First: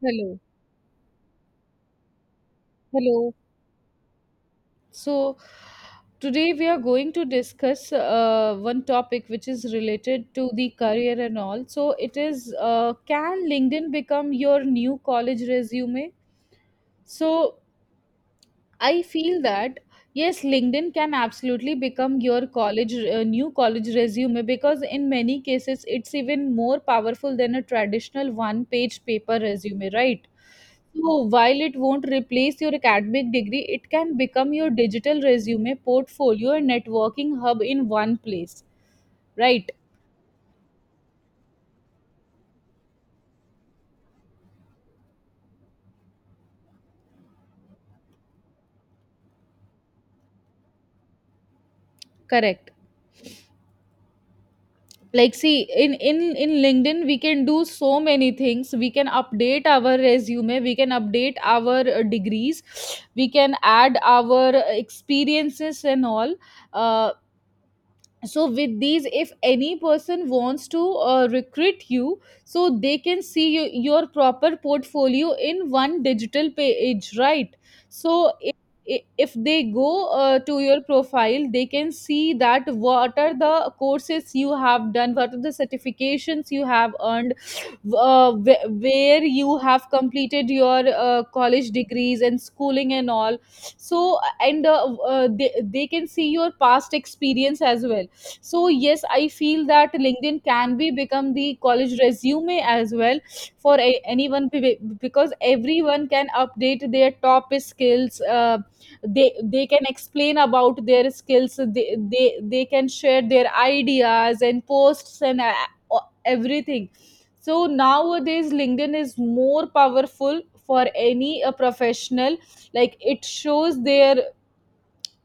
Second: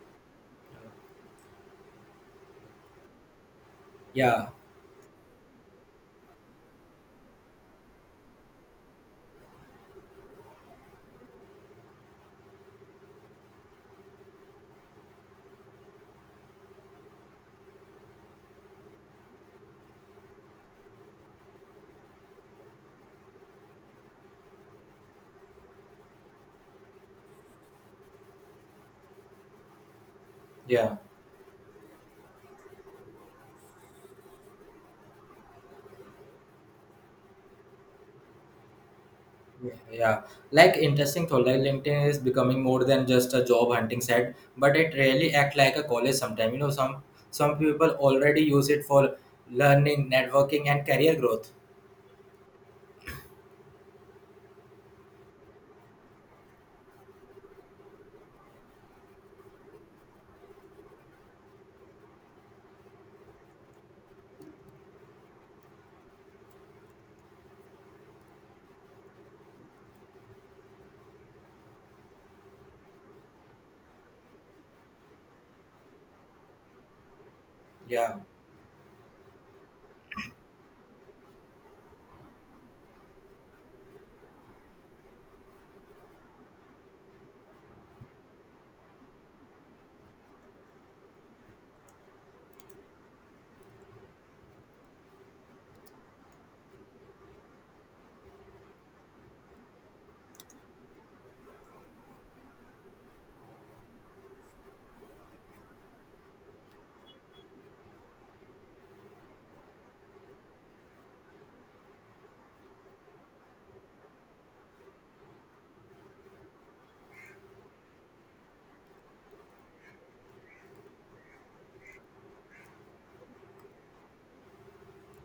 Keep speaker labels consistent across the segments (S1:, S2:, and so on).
S1: Hello, hello.
S2: Yeah,
S1: So today we are going to discuss one topic which is related to the career and all. So it is, can LinkedIn become your new college resume? So I feel that yes, LinkedIn can absolutely become your college new college resume, because in many cases it's even more powerful than a traditional one-page paper resume, right?
S2: yeah,
S1: So while it won't replace your academic degree, it can become your digital resume, portfolio, and networking hub in one place, right?
S2: yeah. Yeah. Like interesting thought, like LinkedIn is becoming more than just a job hunting site, but it really act like a college sometimes. Some people already use it for learning, networking, and career growth.
S1: Correct. Like, see, in LinkedIn we can do so many things. We can update our resume, we can update our degrees, we can add our experiences and all. uh, so with these, if any person wants to recruit you, so they can see you, your proper portfolio in one digital page, right?
S2: Yeah,
S1: So if they go to your profile, they can see that what are the courses you have done, what are the certifications you have earned, where you have completed your college degrees and schooling and all. So and they can see your past experience as well. So yes, I feel that LinkedIn can be become the college resume as well for anyone, because everyone can update their top skills. They can explain about their skills, they can share their ideas and posts and everything. So nowadays, LinkedIn is more powerful for any a professional. Like it shows their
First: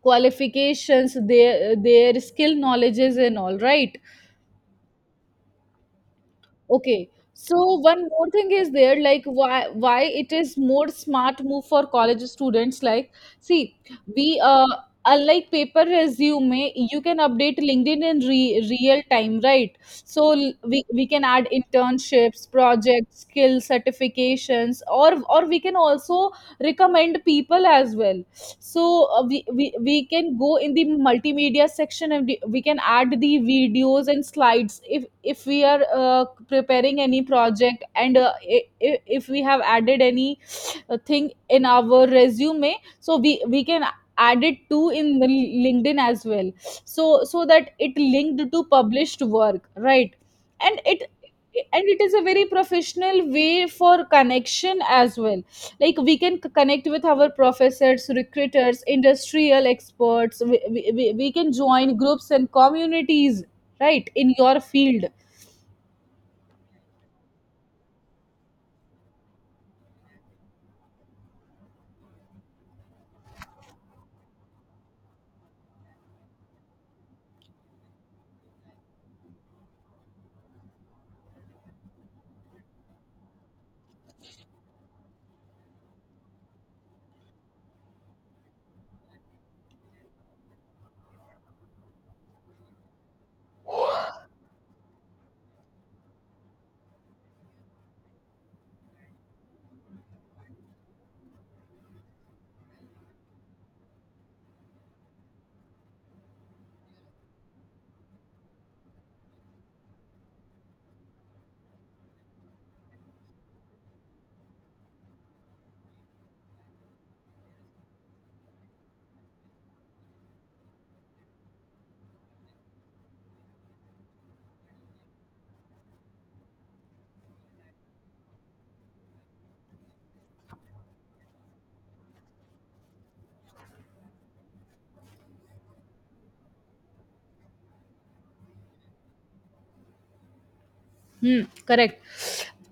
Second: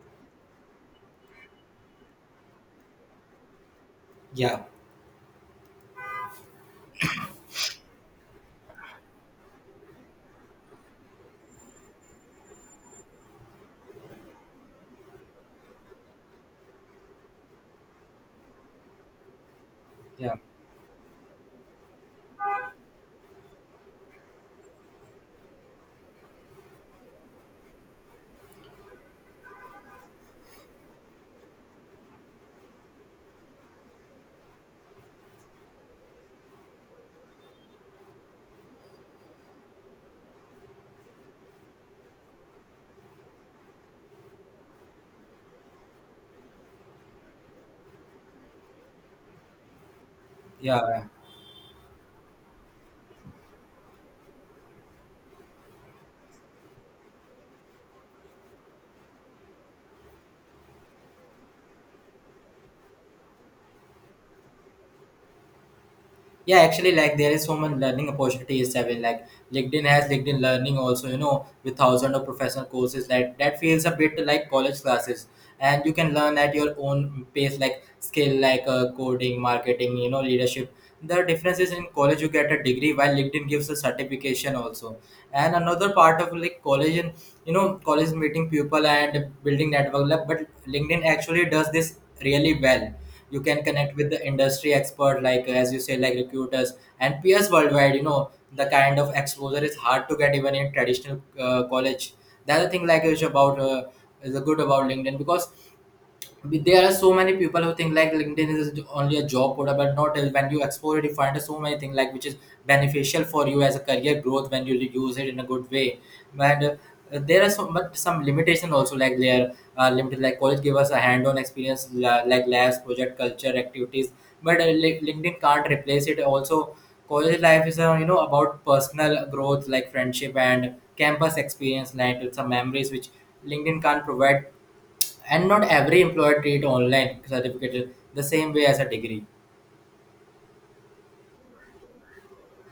S1: qualifications, their skill, knowledges, and all. Right?
S2: yeah,
S1: Okay. So one more thing is there, like why it is more smart move for college students. Like, see, we unlike paper resume, you can update LinkedIn in real time, right? So
S2: yeah,
S1: we can add internships, projects, skill certifications, or we can also recommend people as well. So we can go in the multimedia section and we can add the videos and slides if we are preparing any project and if we have added any thing in our resume, so we can add it to in the LinkedIn as well, so so that it linked to published work, right? And
S2: yeah.
S1: it, and it is a very professional way for connection as well. Like we can connect with our professors, recruiters, industrial experts. We can join groups and communities right in your field.
S2: Yeah, actually, like there is so much learning opportunities. I mean, like LinkedIn has LinkedIn learning also, with thousands of professional courses, like that feels a bit like college classes. And you can learn at your own pace, like skill, like coding, marketing, leadership. The difference is, in college you get a degree, while LinkedIn gives a certification also. And another part of, like, college, and college, meeting people and building network, like, but LinkedIn actually does this really well. You can connect with the industry expert, like as you say, like recruiters and peers worldwide. The kind of exposure is hard to get even in traditional college. The other thing, like, is about is the good about LinkedIn, because there are so many people who think like LinkedIn is only a job portal, but not. When you explore it, you find so many things, like, which is beneficial for you as a career growth when you use it in a good way. And there are so, but some limitation also, like there are limited, like college give us a hand on experience, like labs, project culture, activities, but LinkedIn can't replace it also. College life is about personal growth, like friendship and campus experience, like some memories which LinkedIn can't provide. And not every employer treat online certificate the same way as a degree.
S1: Hmm, correct.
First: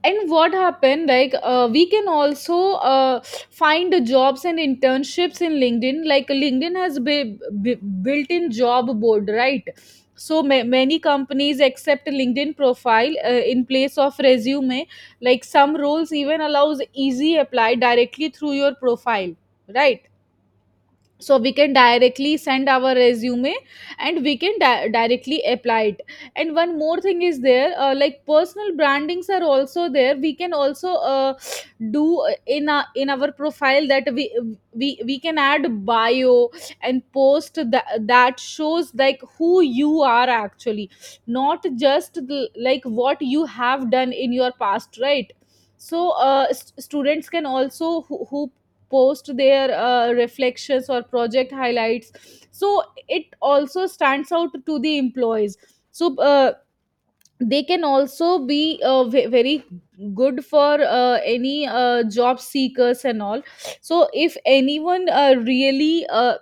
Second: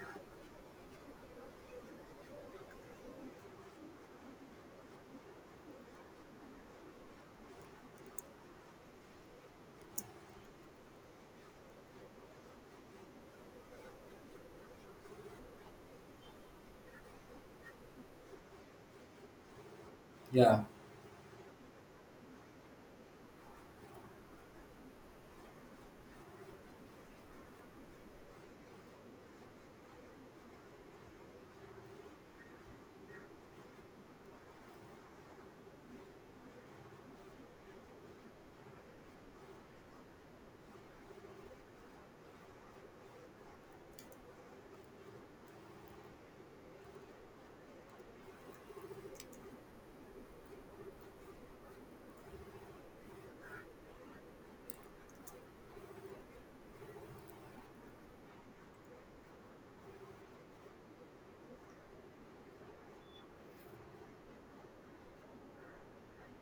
S1: And what happened? Like, we can also uh, find jobs and internships in LinkedIn. Like, LinkedIn has built-in job board, right? So many companies accept LinkedIn profile in place of resume. Like, some roles even allows easy apply directly through your profile, right?
S2: Yeah,
S1: So we can directly send our resume and we can directly apply it. And one more thing is there, like personal brandings are also there. We can also do in our profile that we can add bio and post, that that shows like who you are actually, not just the, like what you have done in your past, right? So students can also who post their reflections or project highlights, so it also stands out to the employees. So they can also be very good for any job seekers and all. So if anyone really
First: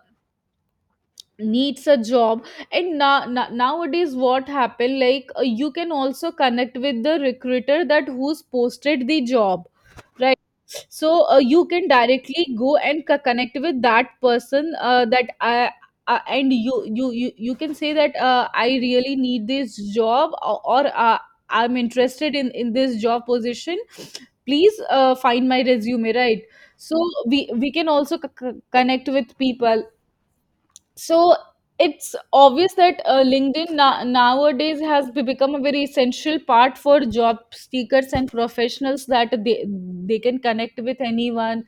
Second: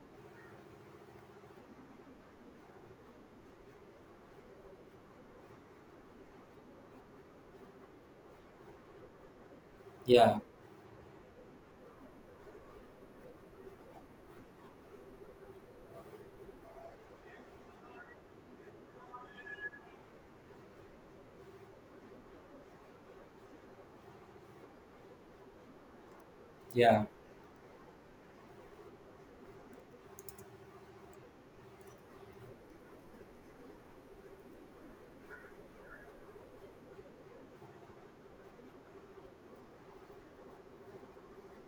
S1: needs a job, and nowadays what happened, like you can also connect with the recruiter that who's posted the job,
S2: yeah,
S1: right? So you can directly go and connect with that person. And you you can say that I really need this job, or I'm interested in this job position, please find my resume, right? So
S2: yeah.
S1: we can also connect with people. So it's obvious that LinkedIn nowadays has become a very essential part for job seekers and professionals, that they can connect with anyone,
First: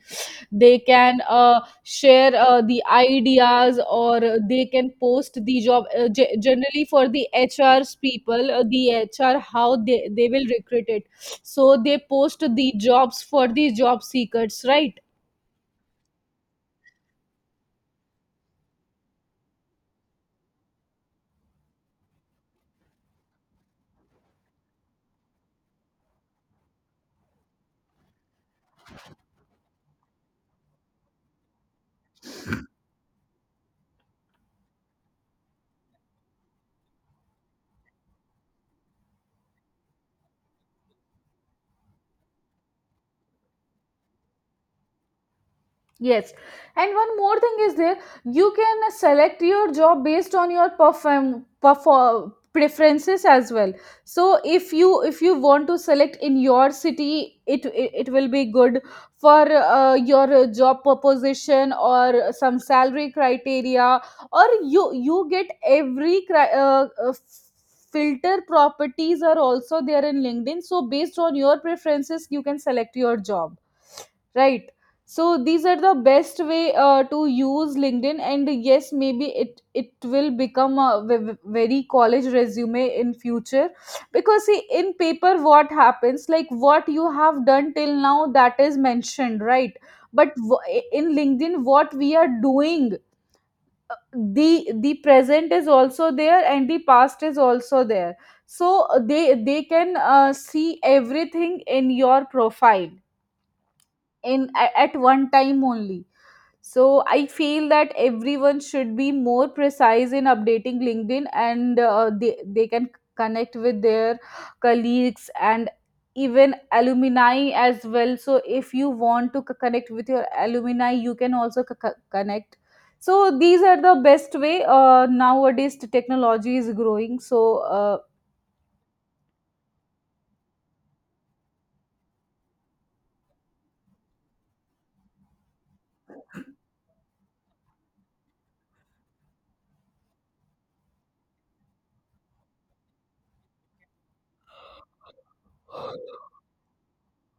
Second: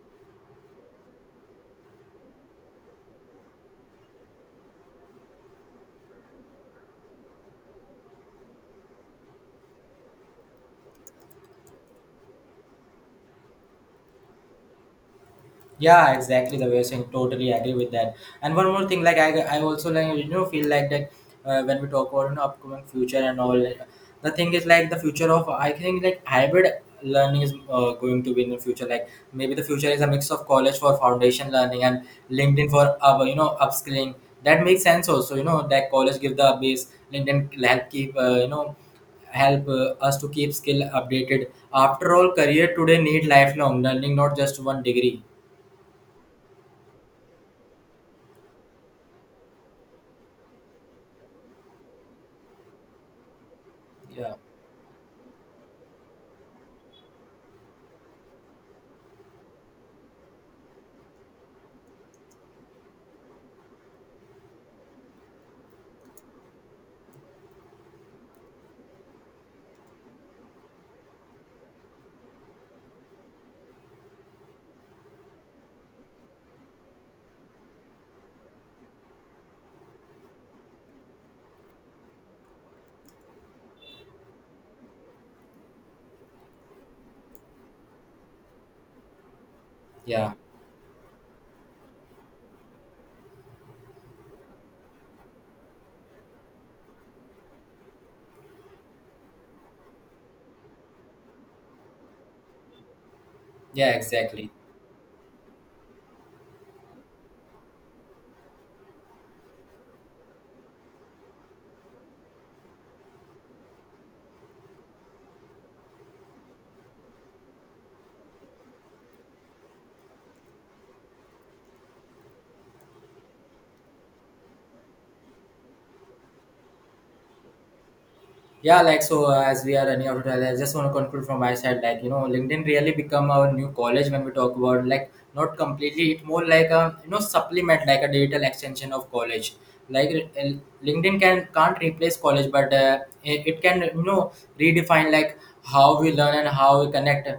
S1: they can share the ideas, or they can post the job generally for the HRs people, the HR how they will recruit it. So they post the jobs for the job seekers, right?
S2: Yeah, exactly the way you're saying. Totally agree with that. And one more thing, like I also, like feel like that, when we talk about upcoming future and all, the thing is, like, the future of, I think, like hybrid learning is going to be in the future. Like maybe the future is a mix of college for foundation learning and LinkedIn for upskilling. That makes sense also. You know that college give the base, LinkedIn help keep help us to keep skill updated. After all, career today need lifelong learning, not just one degree.
S1: Yes, and one more thing is there. You can select your job based on your perform preferences as well.
S2: Yeah,
S1: So if you want to select in your city, it will be good for your job proposition, or some salary criteria, or you get every filter properties are also there in LinkedIn. So based on your preferences, you can select your job, right? So these are the best way to use LinkedIn, and yes, maybe it will become a very college resume in future. Because see, in paper what happens, like what you have done till now, that is mentioned, right?
S2: yeah,
S1: But in LinkedIn what we are doing, the present is also there and the past is also there. So they can see everything in your profile,
S2: yeah,
S1: in
S2: exactly.
S1: at one time only. So I feel that everyone should be more precise in updating LinkedIn, and they can connect with their colleagues and even alumni as well. So if you want to connect with your alumni, you can also connect. So these are the best way. Nowadays, the technology is growing. So
S2: Yeah, like so, as we are running out of time, I just want to conclude from my side. Like, LinkedIn really become our new college, when we talk about, like, not completely. It more like a supplement, like a digital extension of college. Like, uh, LinkedIn can't replace college, but it can, redefine, like, how we learn and how we connect.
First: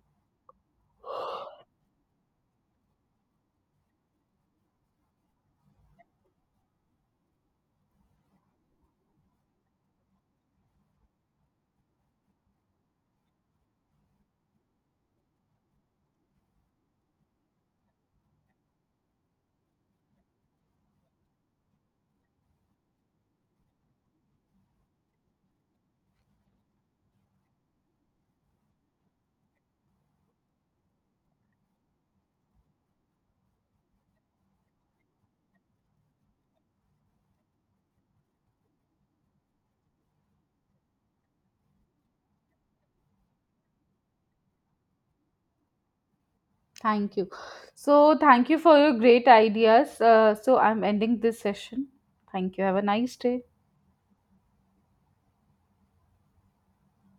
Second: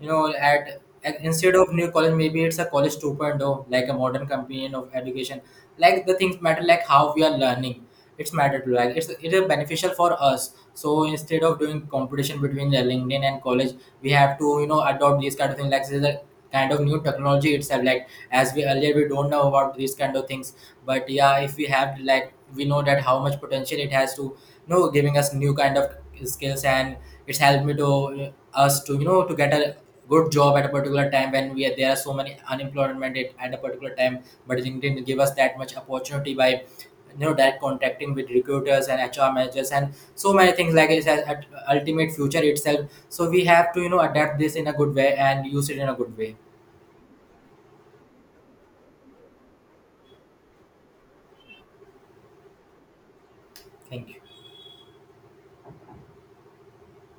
S2: You know, instead of new college, maybe it's a college 2.0, like a modern companion of education. Like the things matter, like how we are learning, it's matter to, like, it is beneficial for us, so instead of doing competition between the LinkedIn and college, we have to, adopt these kind of things, like this is a kind of new technology itself, like as we earlier we don't know about these kind of things. But yeah, if we have, like, we know that how much potential it has to, giving us new kind of skills, and it's helped me to, us to, to get a good job at a particular time when we are, there are so many unemployment at a particular time, but LinkedIn give us that much opportunity by that contacting with recruiters and HR managers and so many things, like it's at ultimate future itself, so we have to, adapt this in a good way and use it in a good way.
S1: thank you. So thank you for your great ideas. So I'm ending this session. Thank you. Have a nice day.
S2: Thank you.